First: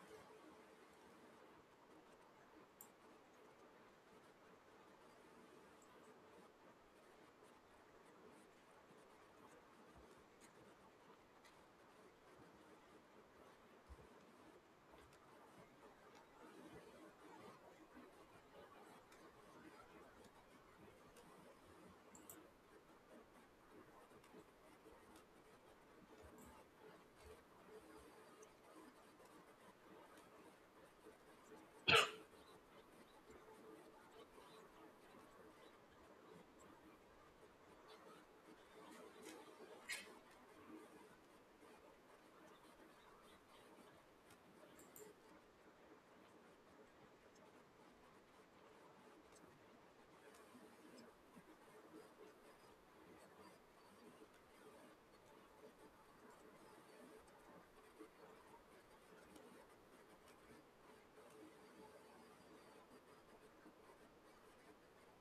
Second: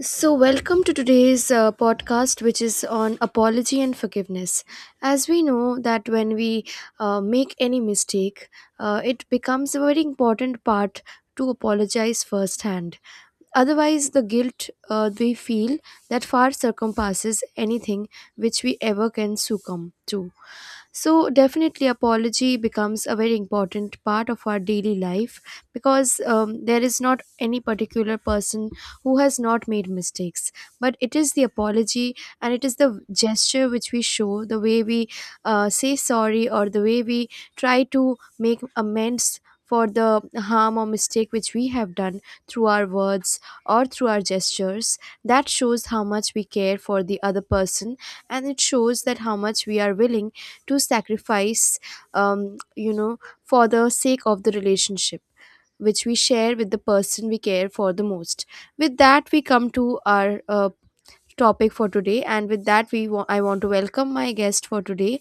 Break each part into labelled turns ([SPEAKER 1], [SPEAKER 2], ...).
[SPEAKER 1] So, welcome to today's podcast, which is on apology and forgiveness. As we know that when we make any mistake, it becomes a very important part to apologize firsthand. Otherwise, the guilt we feel that far circumpasses anything which we ever can succumb to. So definitely, apology becomes a very important part of our daily life because there is not any particular person who has not made mistakes, but it is the apology, and it is the gesture which we show, the way we say sorry, or the way we try to make amends for the harm or mistake which we have done through our words or through our gestures, that shows how much we care for the other person, and it shows that how much we are willing to sacrifice, um, you know for the sake of the relationship which we share with the person we care for the most. With that, we come to our topic for today, and with that, I want to welcome my guest for today,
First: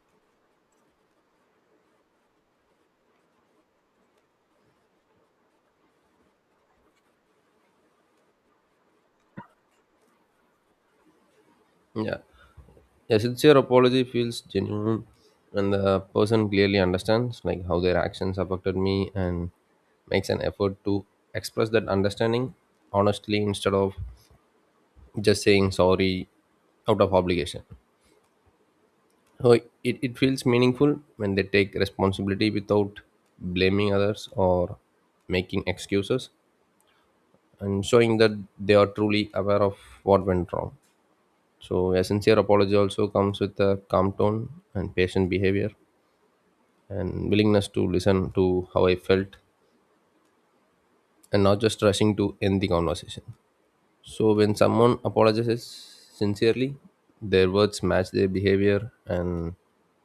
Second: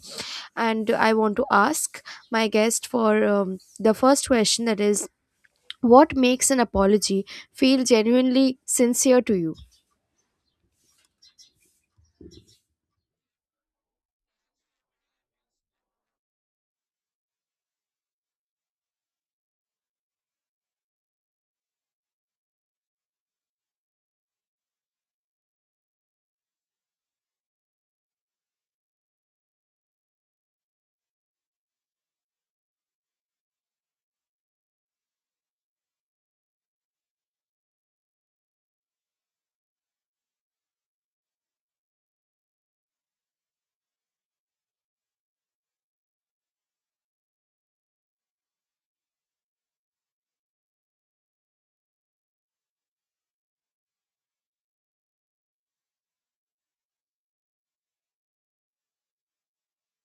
[SPEAKER 1] and I want to ask my guest for the first question, that is, what makes an apology feel genuinely sincere to you?
[SPEAKER 2] Yeah. A sincere apology feels genuine when the person clearly understands like how their actions affected me and makes an effort to express that understanding honestly instead of just saying sorry out of obligation. So it feels meaningful when they take responsibility without blaming others or making excuses and showing that they are truly aware of what went wrong. So a sincere apology also comes with a calm tone and patient behavior and willingness to listen to how I felt and not just rushing to end the conversation. So, when someone apologizes sincerely, their words match their behavior and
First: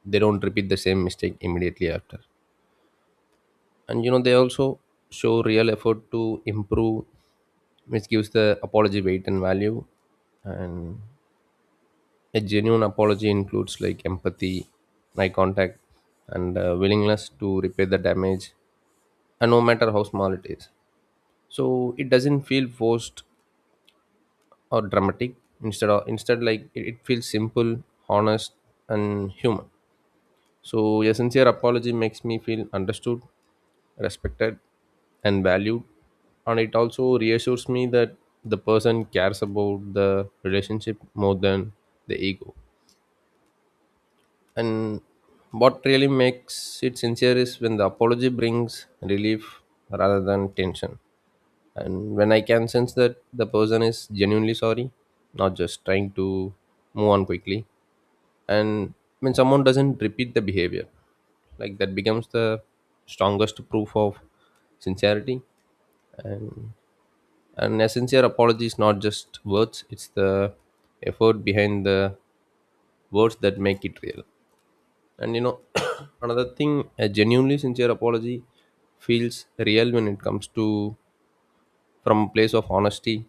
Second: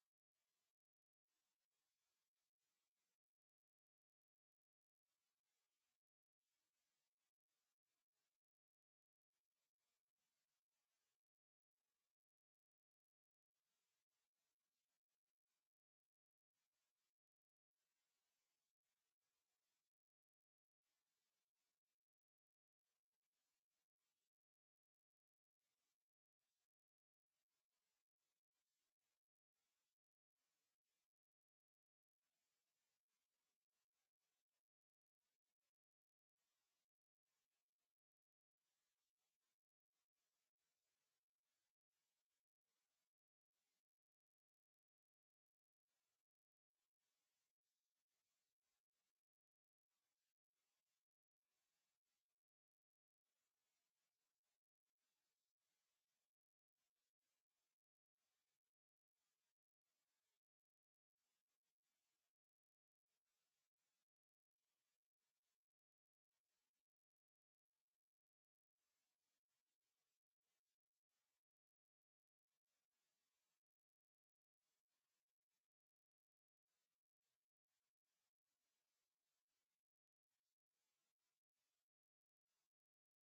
[SPEAKER 2] they don't repeat the same mistake immediately after. And you know, they also show real effort to improve, which gives the apology weight and value. And a genuine apology includes like empathy, eye contact, and willingness to repair the damage, and no matter how small it is. So it doesn't feel forced or dramatic instead like it feels simple, honest, and human. So a sincere apology makes me feel understood, respected, and valued, and it also reassures me that the person cares about the relationship more than the ego. And what really makes it sincere is when the apology brings relief rather than tension, and when I can sense that the person is genuinely sorry, not just trying to move on quickly. And when someone doesn't repeat the behavior, like that becomes the strongest proof of sincerity. And a sincere apology is not just words, it's the effort behind the words that make it real. And you know, another thing, a genuinely sincere apology feels real when it comes to, from a place of honesty,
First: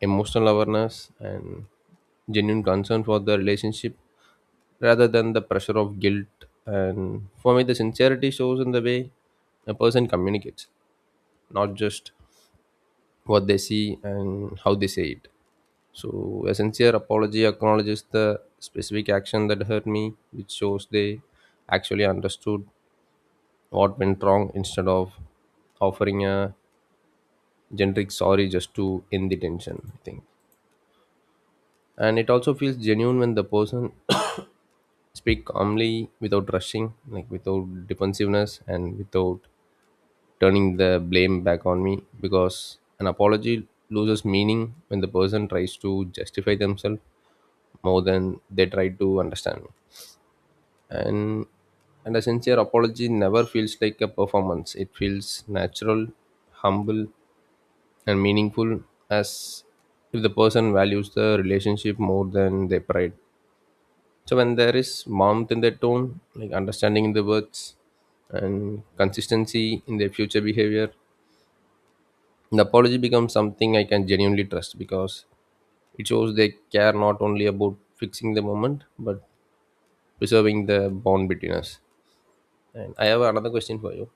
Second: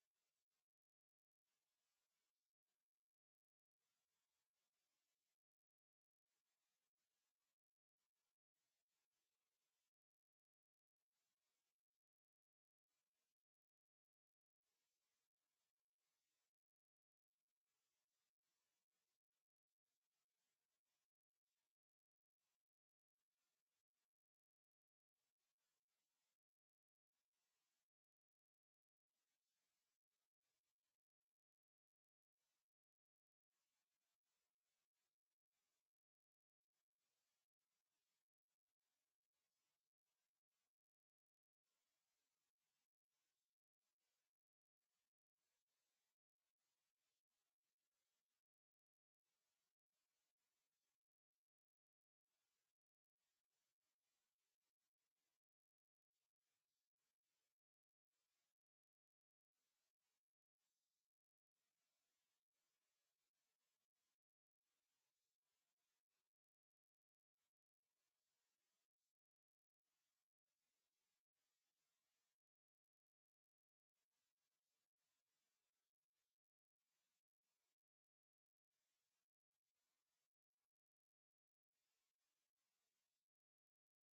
[SPEAKER 2] emotional awareness, and genuine concern for the relationship rather than the pressure of guilt. And for me, the sincerity shows in the way a person communicates, not just what they see and how they say it. So, a sincere apology acknowledges the specific action that hurt me, which shows they actually understood what went wrong instead of offering a generic sorry just to end the tension. I think. And it also feels genuine when the person speak calmly without rushing, like without defensiveness and without turning the blame back on me, because an apology loses meaning when the person tries to justify themselves more than they try to understand me. And a sincere apology never feels like a performance. It feels natural, humble, and meaningful, as if the person values the relationship more than their pride. So when there is warmth in their tone, like understanding in the words and consistency in their future behavior, the apology becomes something I can genuinely trust, because it shows they care not only about fixing the moment but preserving the bond between us. And I have another question for you.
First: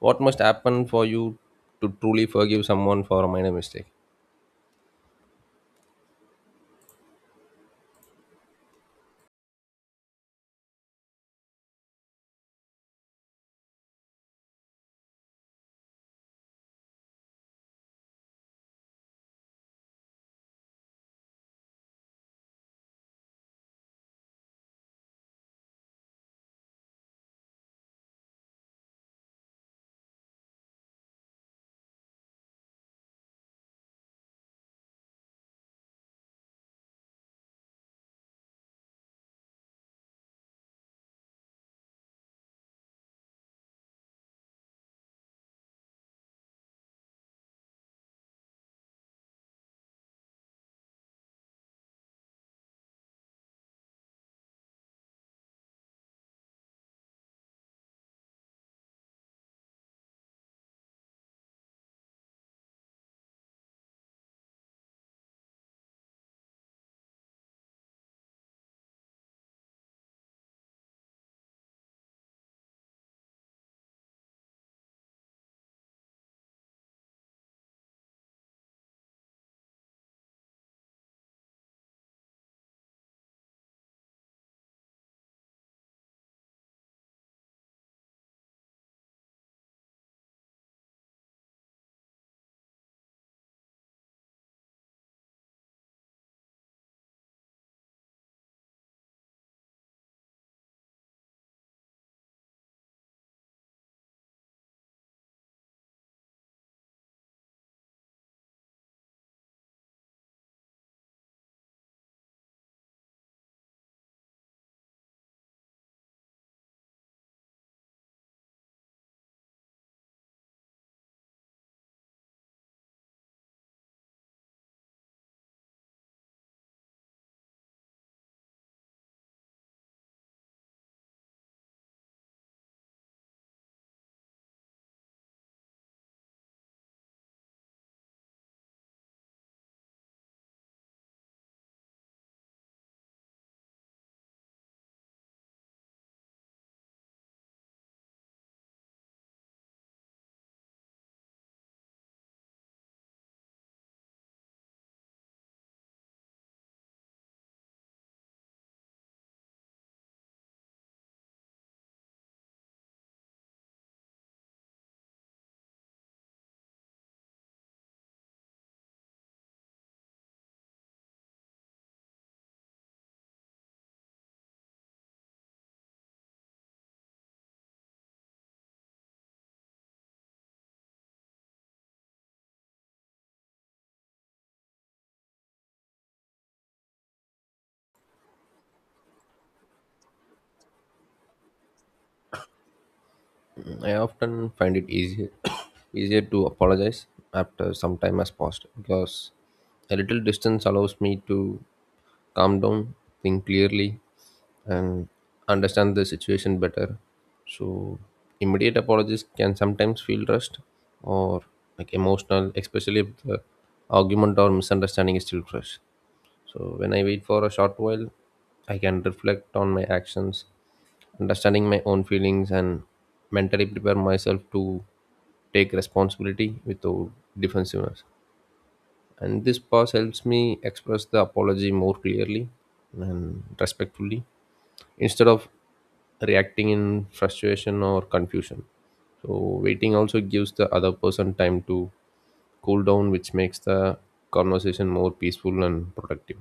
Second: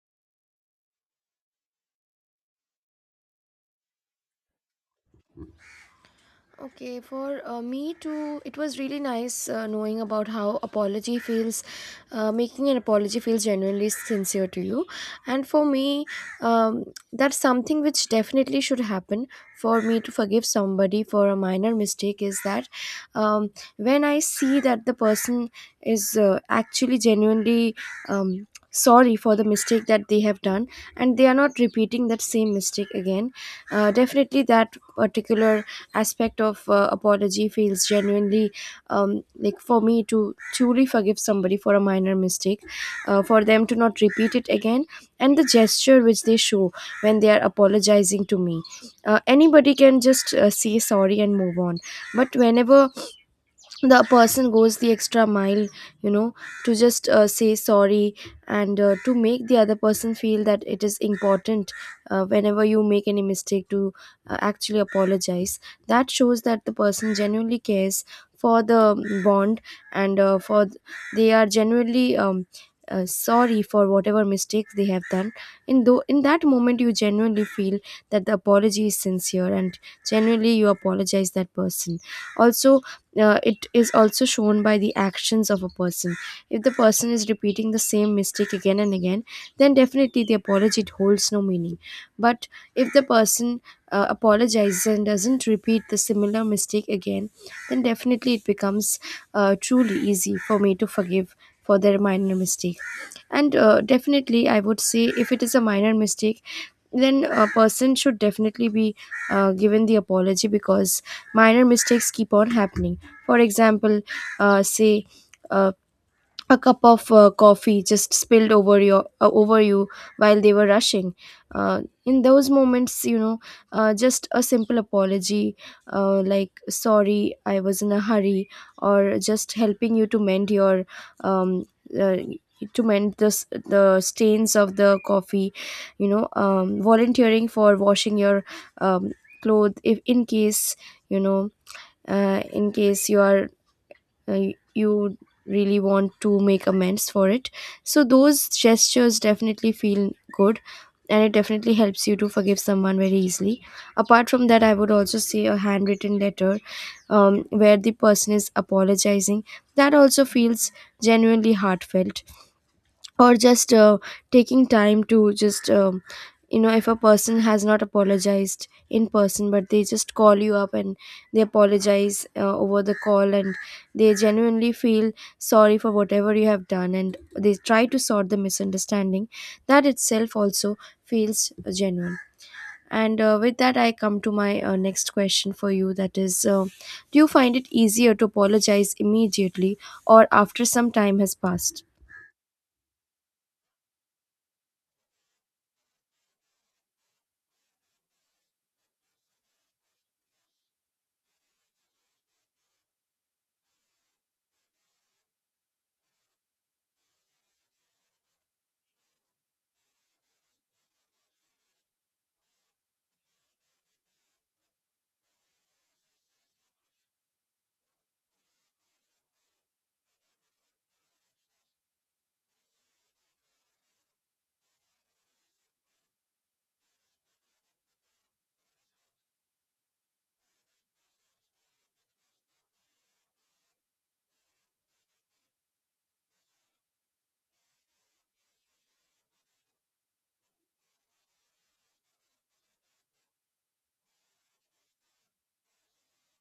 [SPEAKER 2] What must happen for you to truly forgive someone for a minor mistake?
[SPEAKER 1] Okay, for me too, it was really nice knowing about how apology feels, making an apology feels genuinely sincere to you. And for me, um, that's something which definitely should happen for me to forgive somebody for a minor mistake, is that um, when I see that the person is actually genuinely Um, sorry for the mistake that they have done, and they are not repeating that same mistake again, definitely that particular aspect of apology feels genuinely like, for me to truly forgive somebody for a minor mistake, for them to not repeat it again, and the gesture which they show when they are apologizing to me. Uh, anybody can just say sorry and move on, but whenever the person goes the extra mile, you know, to just say sorry, and to make the other person feel that it is important, whenever you make any mistake, to actually apologize, that shows that the person genuinely cares for the bond, and for they are genuinely sorry for whatever mistake they have done. In that moment, you genuinely feel that the apology is sincere, and genuinely you apologize that person also. Uh, it is also shown by the actions of a person. If the person is repeating the same mistake again and again, then definitely the apology holds no meaning. But if the person apologizes and doesn't repeat the similar mistake again, then definitely it becomes truly easy for me to forgive for their minor mistake. And definitely, I would say, if it is a minor mistake, then a person should definitely be given the apology, because minor mistakes keep on happening. For example, say, uh, a cup of coffee just spilled over your over you while they were rushing. Uh, in those moments, you know, just a simple apology, like, sorry, I was in a hurry, or just helping you to mend your um, uh, to mend the stains of the coffee, you know, volunteering for washing your um, clothes, if in case, you know, in case you are uh, you really want to make amends for it. So those gestures definitely feel good, and it definitely helps you to forgive someone very easily. Apart from that, I would also say a handwritten letter, where the person is apologizing, that also feels genuinely heartfelt. Or just taking time to just you know, if a person has not apologized in person, but they just call you up and they apologize over the call, and they genuinely feel sorry for whatever you have done, and they try to sort the misunderstanding, that itself also feels genuine. And with that, I come to my next question for you, that is, do you find it easier to apologize immediately or after some time has passed?
[SPEAKER 2] I often find it easier easier to apologize after some time has passed, because a little distance allows me to calm down, think clearly, and understand the situation better. So immediate apologies can sometimes feel rushed or like emotional, especially if the argument or misunderstanding is still fresh. So when I wait for a short while, I can reflect on my actions, understanding my own feelings, and mentally prepare myself to take responsibility without defensiveness. And this pause helps me express the apology more clearly and respectfully instead of reacting in frustration or confusion. So, waiting also gives the other person time to cool down, which makes the conversation more peaceful and productive.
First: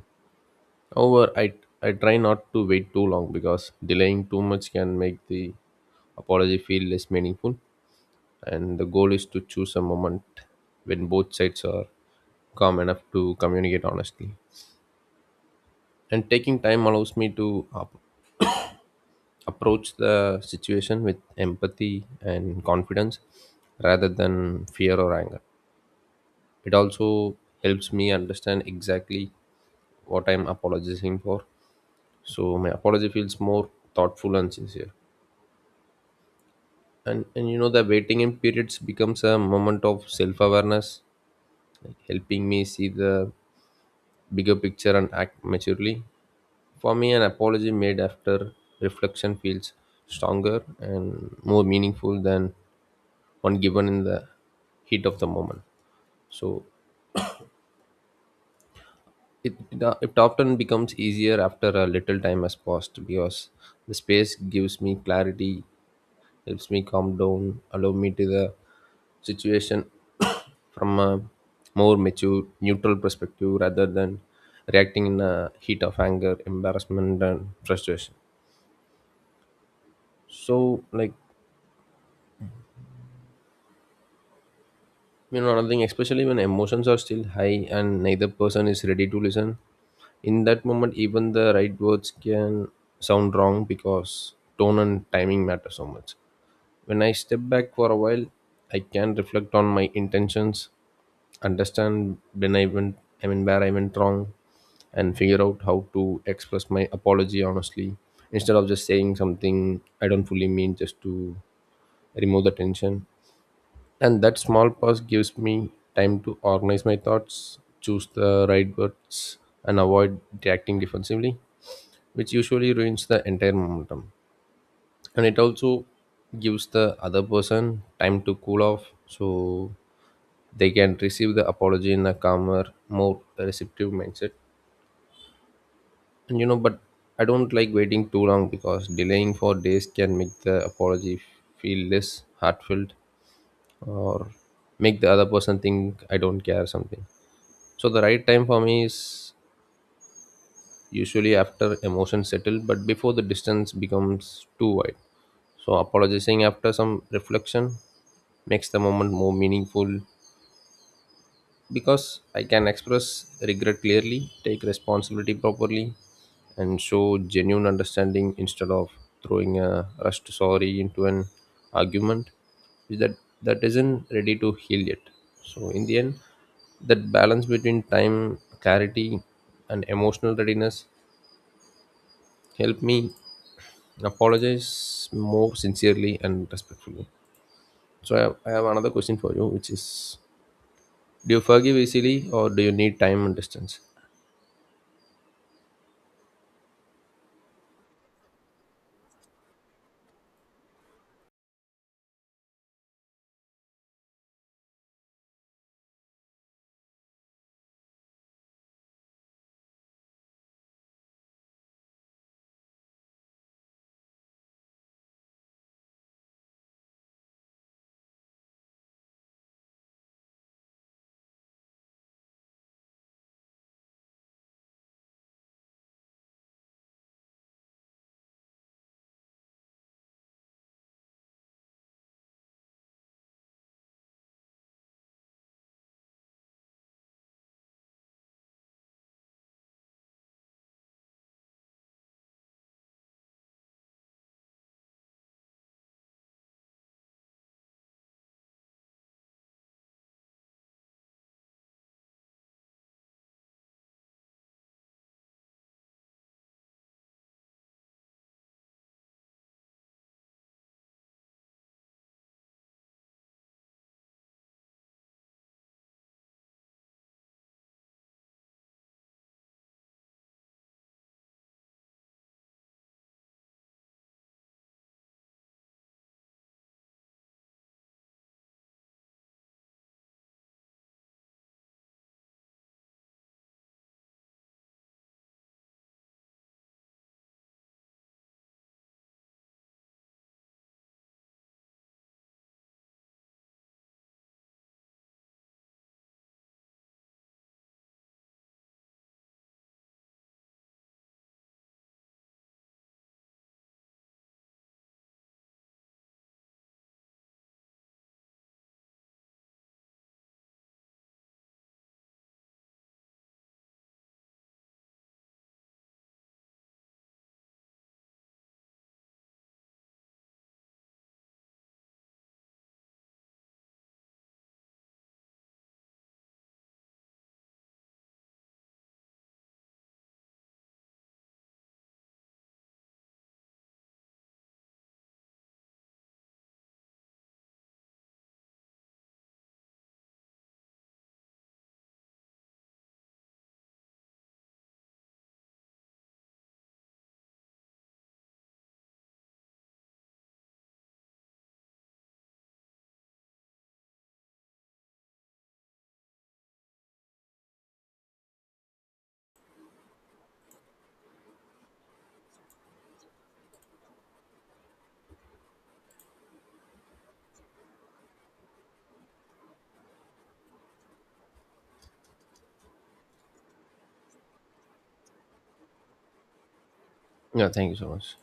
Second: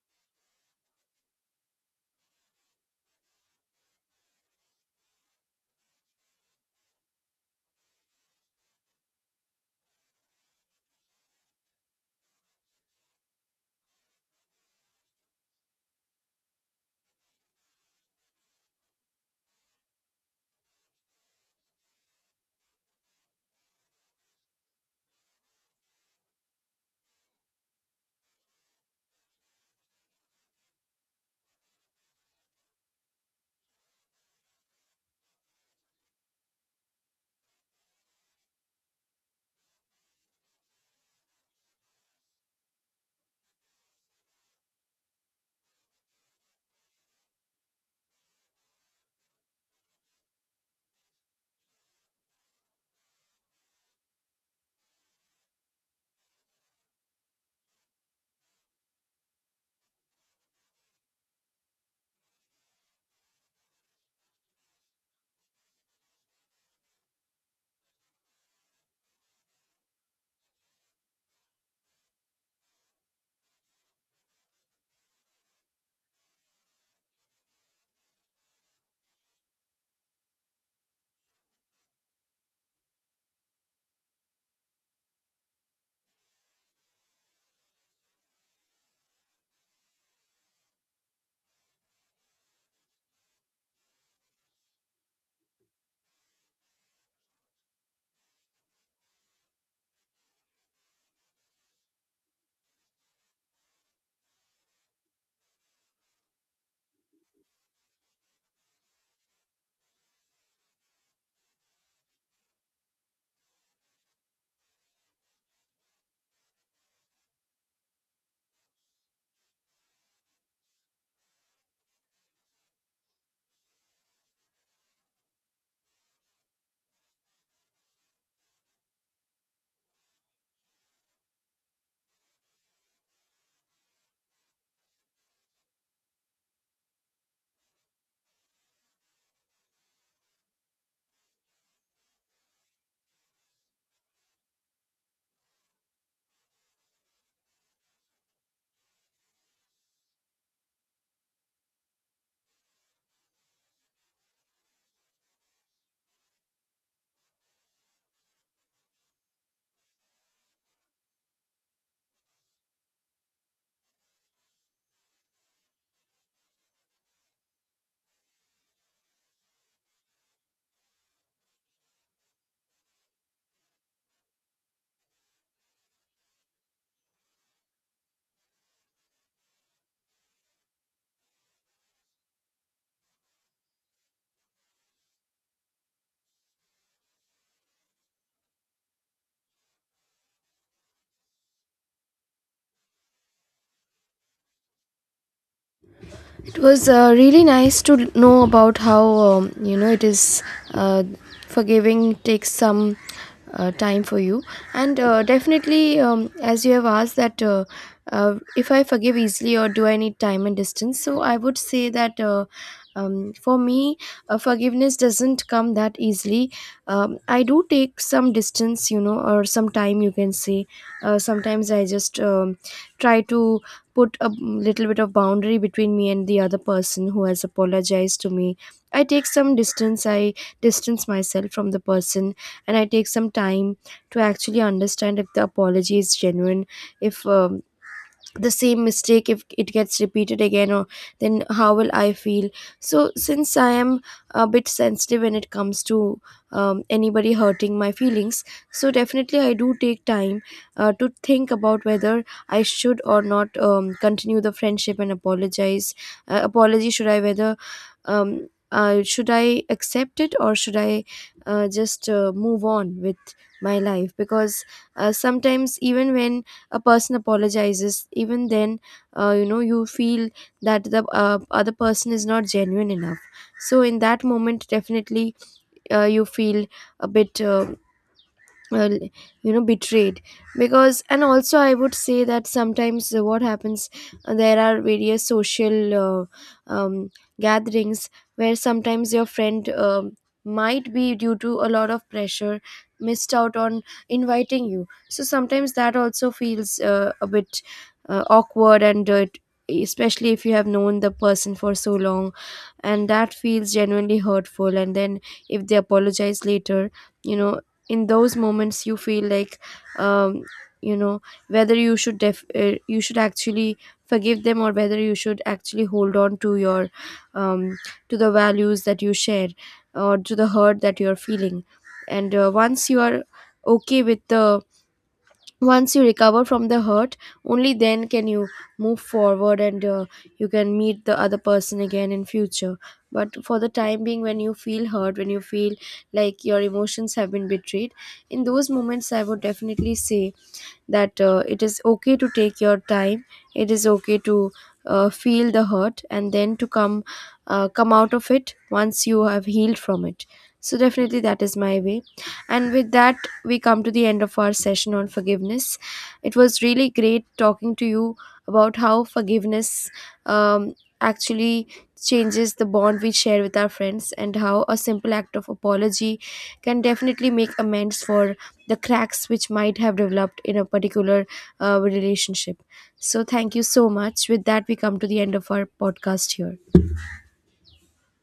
[SPEAKER 2] However, I try not to wait too long because delaying too much can make the apology feel less meaningful. And the goal is to choose a moment when both sides are calm enough to communicate honestly. And taking time allows me to approach the situation with empathy and confidence rather than fear or anger. It also helps me understand exactly what I'm apologizing for. So my apology feels more thoughtful and sincere. And you know, the waiting in periods becomes a moment of self-awareness, like helping me see the bigger picture and act maturely. For me, an apology made after reflection feels stronger and more meaningful than one given in the heat of the moment. So it it often becomes easier after a little time has passed, because the space gives me clarity, helps me calm down, allow me to the situation from a more mature, neutral perspective rather than reacting in a heat of anger, embarrassment, and frustration. So, like, you know, another thing, especially when emotions are still high and neither person is ready to listen, in that moment, even the right words can sound wrong because tone and timing matter so much. When I step back for a while, I can reflect on my intentions, understand when I went, I mean, where I went wrong, and figure out how to express my apology honestly instead of just saying something I don't fully mean just to remove the tension. And that small pause gives me time to organize my thoughts, choose the right words, and avoid reacting defensively, which usually ruins the entire momentum. And it also gives the other person time to cool off so they can receive the apology in a calmer, more receptive mindset. And you know, but I don't like waiting too long because delaying for days can make the apology feel less heartfelt, or make the other person think I don't care something. So the right time for me is usually after emotions settle but before the distance becomes too wide. So, apologizing after some reflection makes the moment more meaningful, because I can express regret clearly, take responsibility properly, and show genuine understanding instead of throwing a rushed sorry into an argument that isn't ready to heal yet. So, in the end, that balance between time, clarity, and emotional readiness helped me apologize more sincerely and respectfully. So I have another question for you, which is, do you forgive easily or do you need time and distance?
[SPEAKER 1] It was really nice to know about how, you know, it is uh, forgiving takes some time for you, and definitely, as you have asked that, if I forgive easily or do I need time and distance, so I would say that. For me, forgiveness doesn't come that easily. I do take some distance, you know, or some time, you can say. Sometimes I just try to put a little bit of boundary between me and the other person who has apologized to me. I take some distance, I distance myself from the person, and I take some time to actually understand if the apology is genuine, if the same mistake, if it gets repeated again, or then how will I feel. So, since I am a bit sensitive when it comes to anybody hurting my feelings, so definitely I do take time to think about whether I should or not continue the friendship and apologize. Uh, apology, should I, whether should I accept it, or should I just move on with my life. Because sometimes even when a person apologizes, even then, you know, you feel that the other person is not genuine enough. So in that moment, definitely you feel a bit uh, you know, betrayed because. And also, I would say that sometimes, what happens, there are various social um, gatherings where sometimes your friend, might be due to a lot of pressure, missed out on inviting you. So sometimes that also feels a bit awkward, and especially if you have known the person for so long, and that feels genuinely hurtful. And then if they apologize later, you know, in those moments you feel like, um, you know, whether you should you should actually forgive them, or whether you should actually hold on to your um, to the values that you share, or to the hurt that you are feeling. And once you are okay with the once you recover from the hurt, only then can you move forward, and you can meet the other person again in future. But for the time being, when you feel hurt, when you feel like your emotions have been betrayed, in those moments I would definitely say that it is okay to take your time, it is okay to feel the hurt, and then to come come out of it once you have healed from it. So definitely that is my way. And with that, we come to the end of our session on forgiveness. It was really great talking to you about how forgiveness um, actually changes the bond we share with our friends, and how a simple act of apology can definitely make amends for the cracks which might have developed in a particular relationship. So thank you so much. With that, we come to the end of our podcast here.
[SPEAKER 2] Yeah, thank you so much.